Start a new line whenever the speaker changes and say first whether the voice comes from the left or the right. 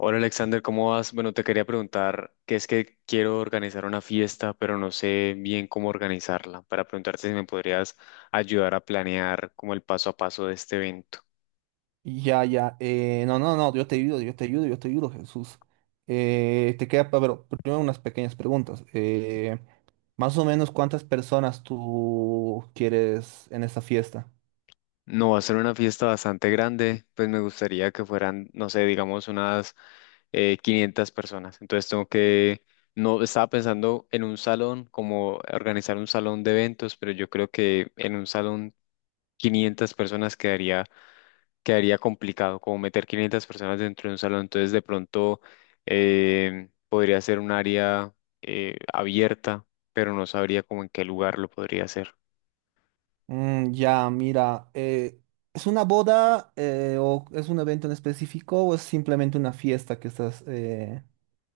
left: Hola Alexander, ¿cómo vas? Bueno, te quería preguntar que es que quiero organizar una fiesta, pero no sé bien cómo organizarla, para preguntarte si me podrías ayudar a planear como el paso a paso de este evento.
right: Ya, ya. No, no, no, Yo te ayudo, yo te ayudo, Jesús. Pero primero unas pequeñas preguntas. Más o menos, ¿cuántas personas tú quieres en esta fiesta?
left: No va a ser una fiesta bastante grande, pues me gustaría que fueran, no sé, digamos unas 500 personas. Entonces tengo que, no, estaba pensando en un salón, como organizar un salón de eventos, pero yo creo que en un salón 500 personas quedaría complicado, como meter 500 personas dentro de un salón. Entonces, de pronto podría ser un área abierta, pero no sabría como en qué lugar lo podría hacer.
right: Ya, mira, ¿es una boda o es un evento en específico o es simplemente una fiesta que estás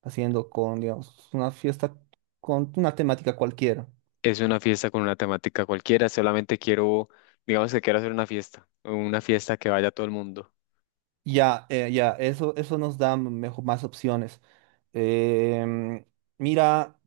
right: haciendo con, digamos, una fiesta con una temática cualquiera?
left: Es una fiesta con una temática cualquiera, solamente quiero, digamos que quiero hacer una fiesta que vaya todo el mundo.
right: Ya, Eso, eso nos da más opciones. Em, Mira,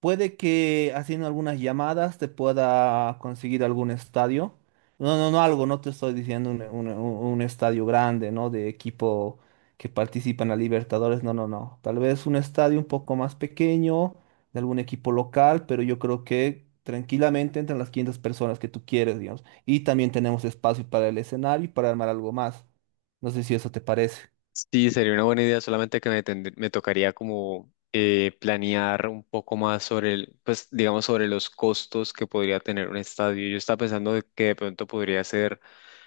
right: puede que haciendo algunas llamadas te pueda conseguir algún estadio. No, no, no algo, no te estoy diciendo un estadio grande, ¿no? De equipo que participa en la Libertadores, no, no, no. Tal vez un estadio un poco más pequeño, de algún equipo local, pero yo creo que tranquilamente entran las 500 personas que tú quieres, digamos. Y también tenemos espacio para el escenario y para armar algo más. No sé si eso te parece.
left: Sí, sería una buena idea, solamente que me, me tocaría como planear un poco más sobre el, pues digamos sobre los costos que podría tener un estadio. Yo estaba pensando de que de pronto podría ser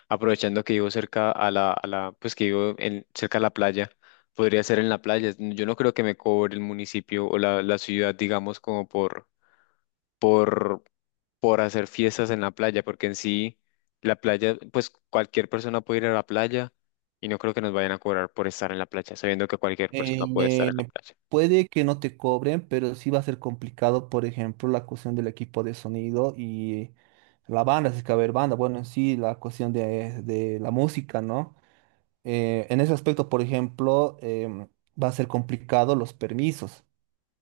left: aprovechando que vivo cerca a la, pues que vivo en, cerca a la playa, podría ser en la playa. Yo no creo que me cobre el municipio o la ciudad, digamos, como por, por hacer fiestas en la playa, porque en sí la playa, pues cualquier persona puede ir a la playa y no creo que nos vayan a cobrar por estar en la playa, sabiendo que cualquier persona puede estar
right: Eh,
left: en la playa.
right: Puede que no te cobren, pero sí va a ser complicado, por ejemplo, la cuestión del equipo de sonido y la banda, si es que va a haber banda, bueno, en sí, la cuestión de la música, ¿no? En ese aspecto, por ejemplo, va a ser complicado los permisos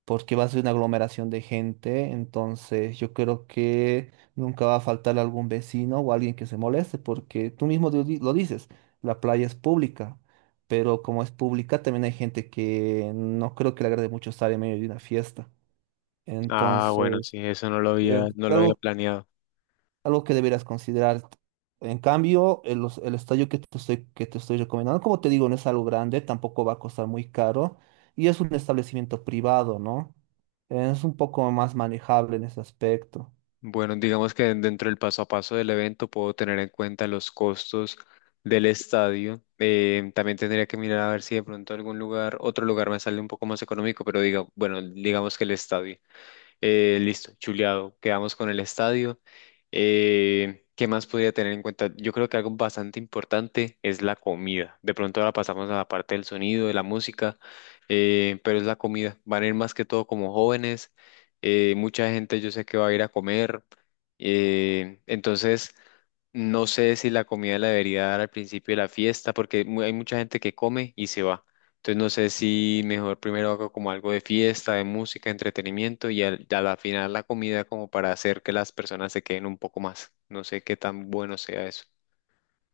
right: porque va a ser una aglomeración de gente, entonces yo creo que nunca va a faltar algún vecino o alguien que se moleste, porque tú mismo lo dices, la playa es pública, pero como es pública también hay gente que no creo que le agrade mucho estar en medio de una fiesta.
left: Ah, bueno,
right: Entonces,
left: sí, eso
right: es
left: no lo había
right: algo,
left: planeado.
right: algo que deberás considerar. En cambio, el estadio que te estoy recomendando, como te digo, no es algo grande, tampoco va a costar muy caro y es un establecimiento privado, ¿no? Es un poco más manejable en ese aspecto.
left: Bueno, digamos que dentro del paso a paso del evento puedo tener en cuenta los costos del estadio. También tendría que mirar a ver si de pronto algún lugar, otro lugar me sale un poco más económico, pero diga, bueno, digamos que el estadio. Listo, chuleado. Quedamos con el estadio. ¿Qué más podría tener en cuenta? Yo creo que algo bastante importante es la comida. De pronto ahora pasamos a la parte del sonido, de la música, pero es la comida. Van a ir más que todo como jóvenes. Mucha gente yo sé que va a ir a comer. Entonces, no sé si la comida la debería dar al principio de la fiesta, porque hay mucha gente que come y se va. Entonces no sé si mejor primero hago como algo de fiesta, de música, entretenimiento y a la final la comida como para hacer que las personas se queden un poco más. No sé qué tan bueno sea eso.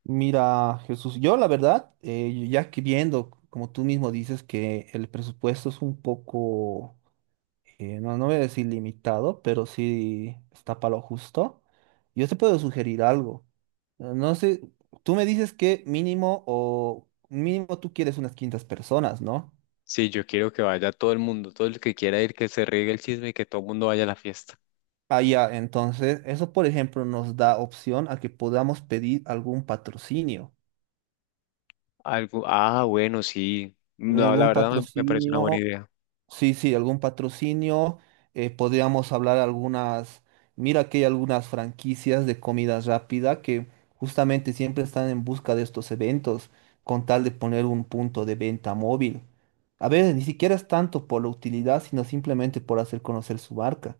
right: Mira, Jesús, yo la verdad, ya que viendo, como tú mismo dices, que el presupuesto es un poco no, no voy a decir limitado, pero sí está para lo justo. Yo te puedo sugerir algo. No sé, tú me dices que mínimo o mínimo tú quieres unas 500 personas, ¿no?
left: Sí, yo quiero que vaya todo el mundo, todo el que quiera ir, que se riegue el chisme y que todo el mundo vaya a la fiesta.
right: Ah, ya, entonces, eso por ejemplo nos da opción a que podamos pedir algún patrocinio,
left: Algo, ah, bueno, sí. No, la
right: algún
left: verdad me parece una buena
right: patrocinio.
left: idea.
right: Sí, sí, algún patrocinio. Eh, podríamos hablar algunas. Mira que hay algunas franquicias de comida rápida que justamente siempre están en busca de estos eventos, con tal de poner un punto de venta móvil. A veces ni siquiera es tanto por la utilidad, sino simplemente por hacer conocer su marca.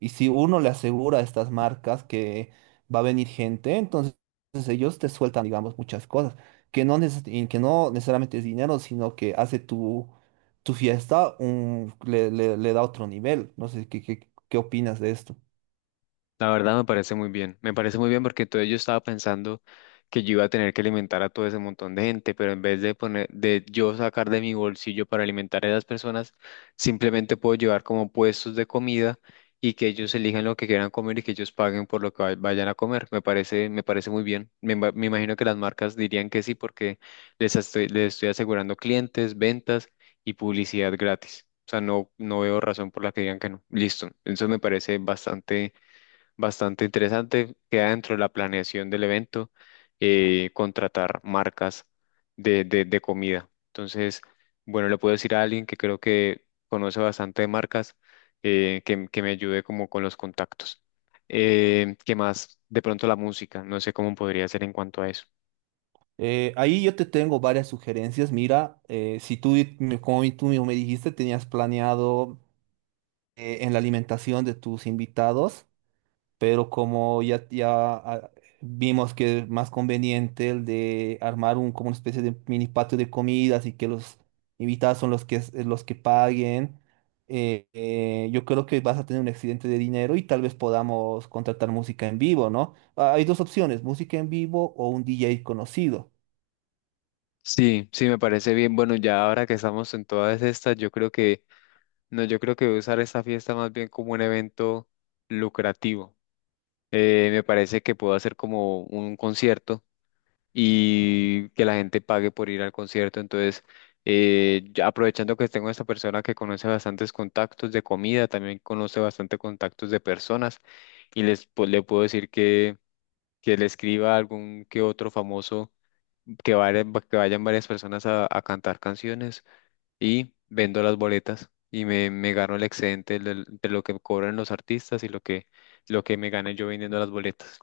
right: Y si uno le asegura a estas marcas que va a venir gente, entonces ellos te sueltan, digamos, muchas cosas, que no, y que no necesariamente es dinero, sino que hace tu fiesta le da otro nivel. No sé, qué opinas de esto?
left: La verdad me parece muy bien, me parece muy bien porque todo yo estaba pensando que yo iba a tener que alimentar a todo ese montón de gente, pero en vez de poner, de yo sacar de mi bolsillo para alimentar a esas personas, simplemente puedo llevar como puestos de comida y que ellos elijan lo que quieran comer y que ellos paguen por lo que vayan a comer. Me parece muy bien. Me imagino que las marcas dirían que sí porque les estoy asegurando clientes, ventas y publicidad gratis. O sea, no veo razón por la que digan que no. Listo. Eso me parece bastante interesante. Queda dentro de la planeación del evento contratar marcas de comida. Entonces, bueno, le puedo decir a alguien que creo que conoce bastante de marcas que me ayude como con los contactos. ¿Qué más? De pronto la música. No sé cómo podría ser en cuanto a eso.
right: Ahí yo te tengo varias sugerencias. Mira, si tú, como tú mismo me dijiste, tenías planeado en la alimentación de tus invitados. Pero como vimos que es más conveniente el de armar un, como una especie de mini patio de comidas y que los invitados son los que, los que paguen, yo creo que vas a tener un excedente de dinero y tal vez podamos contratar música en vivo, ¿no? Ah, hay dos opciones, música en vivo o un DJ conocido.
left: Sí, sí, me parece bien. Bueno, ya ahora que estamos en todas estas, yo creo que, no, yo creo que voy a usar esta fiesta más bien como un evento lucrativo. Me parece que puedo hacer como un concierto y que la gente pague por ir al concierto. Entonces, ya aprovechando que tengo esta persona que conoce bastantes contactos de comida, también conoce bastante contactos de personas y le puedo decir que le escriba a algún que otro famoso que vayan varias personas a cantar canciones y vendo las boletas y me gano el excedente de lo que cobran los artistas y lo que me gane yo vendiendo las boletas.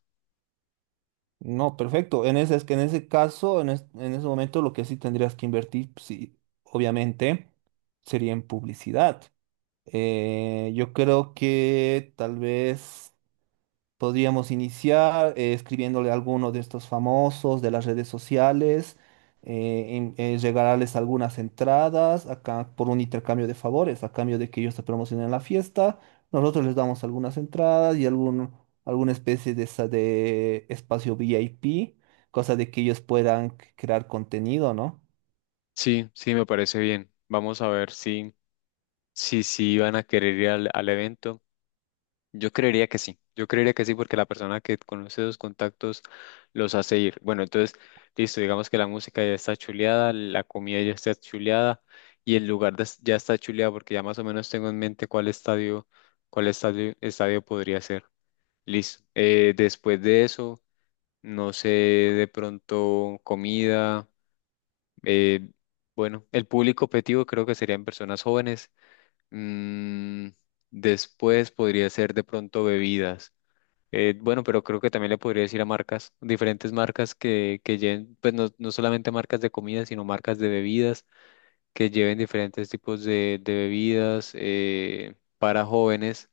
right: No, perfecto. Es que en ese caso, en ese momento, lo que sí tendrías que invertir, sí, obviamente, sería en publicidad. Yo creo que tal vez podríamos iniciar escribiéndole a alguno de estos famosos de las redes sociales, regalarles algunas entradas acá por un intercambio de favores, a cambio de que ellos se promocionen la fiesta. Nosotros les damos algunas entradas y algún, alguna especie de, esa de espacio VIP, cosa de que ellos puedan crear contenido, ¿no?
left: Sí, sí, me parece bien. Vamos a ver si van a querer ir al evento. Yo creería que sí. Yo creería que sí, porque la persona que conoce los contactos los hace ir. Bueno, entonces, listo, digamos que la música ya está chuleada, la comida ya está chuleada y el lugar ya está chuleado, porque ya más o menos tengo en mente cuál estadio, estadio podría ser. Listo. Después de eso, no sé, de pronto comida. Eh, bueno, el público objetivo creo que serían personas jóvenes. Mm, después podría ser de pronto bebidas. Bueno, pero creo que también le podría decir a marcas, diferentes marcas que lleven, pues no, no solamente marcas de comida, sino marcas de bebidas, que lleven diferentes tipos de bebidas para jóvenes.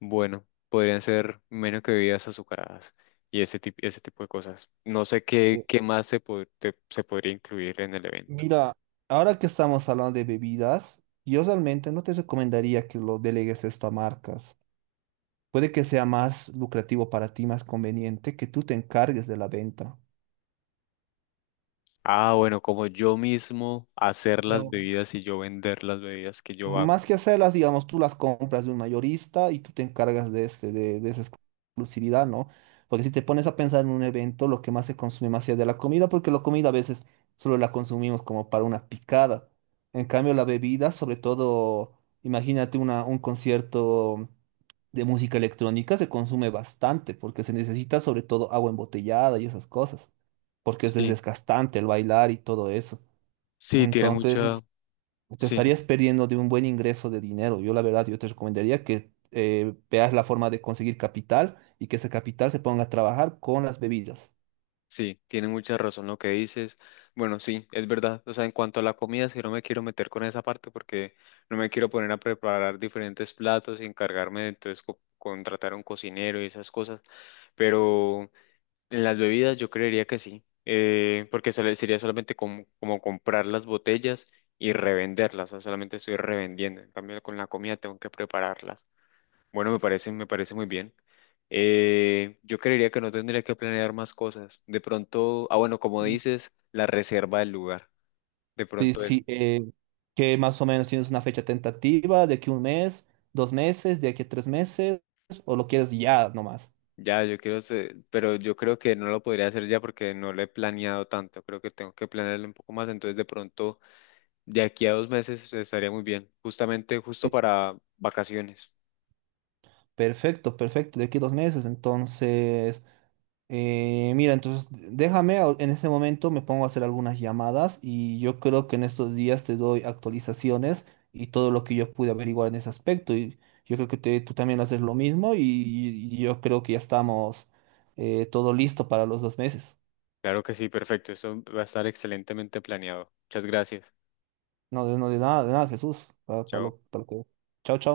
left: Bueno, podrían ser menos que bebidas azucaradas y ese tipo de cosas. No sé qué, qué más se podría incluir en el evento.
right: Mira, ahora que estamos hablando de bebidas, yo realmente no te recomendaría que lo delegues esto a marcas. Puede que sea más lucrativo para ti, más conveniente que tú te encargues de la venta.
left: Ah, bueno, como yo mismo hacer las
right: Digamos,
left: bebidas y yo vender las bebidas que yo hago.
right: más que hacerlas, digamos, tú las compras de un mayorista y tú te encargas de, este, de esa exclusividad, ¿no? Porque si te pones a pensar en un evento, lo que más se consume más es de la comida, porque la comida a veces solo la consumimos como para una picada. En cambio, la bebida, sobre todo, imagínate una, un concierto de música electrónica se consume bastante porque se necesita sobre todo agua embotellada y esas cosas, porque es
left: Sí,
right: desgastante el bailar y todo eso.
left: sí, tiene mucha,
right: Entonces, te
left: sí,
right: estarías perdiendo de un buen ingreso de dinero. Yo la verdad, yo te recomendaría que veas la forma de conseguir capital y que ese capital se ponga a trabajar con las bebidas.
left: sí, tiene mucha razón lo que dices. Bueno, sí, es verdad. O sea, en cuanto a la comida, sí no me quiero meter con esa parte porque no me quiero poner a preparar diferentes platos y encargarme de entonces contratar a un cocinero y esas cosas. Pero en las bebidas yo creería que sí, porque sería solamente como comprar las botellas y revenderlas, o sea, solamente estoy revendiendo. En cambio, con la comida tengo que prepararlas. Bueno, me parece muy bien. Yo creería que no tendría que planear más cosas. De pronto, ah, bueno, como dices, la reserva del lugar. De
right: Sí,
left: pronto eso.
right: sí, que más o menos tienes una fecha tentativa de aquí 1 mes, 2 meses, de aquí a 3 meses, o lo quieres ya nomás.
left: Ya, yo quiero pero yo creo que no lo podría hacer ya porque no lo he planeado tanto. Creo que tengo que planearlo un poco más. Entonces, de pronto de aquí a 2 meses estaría muy bien, justamente justo para vacaciones.
right: Perfecto, perfecto, de aquí a 2 meses. Entonces, mira, entonces déjame, en este momento me pongo a hacer algunas llamadas y yo creo que en estos días te doy actualizaciones y todo lo que yo pude averiguar en ese aspecto. Y yo creo que tú también haces lo mismo y yo creo que ya estamos todo listo para los 2 meses.
left: Claro que sí, perfecto. Eso va a estar excelentemente planeado. Muchas gracias.
right: No, de, no, de nada, Jesús.
left: Chao.
right: Para lo que... Chao, chao.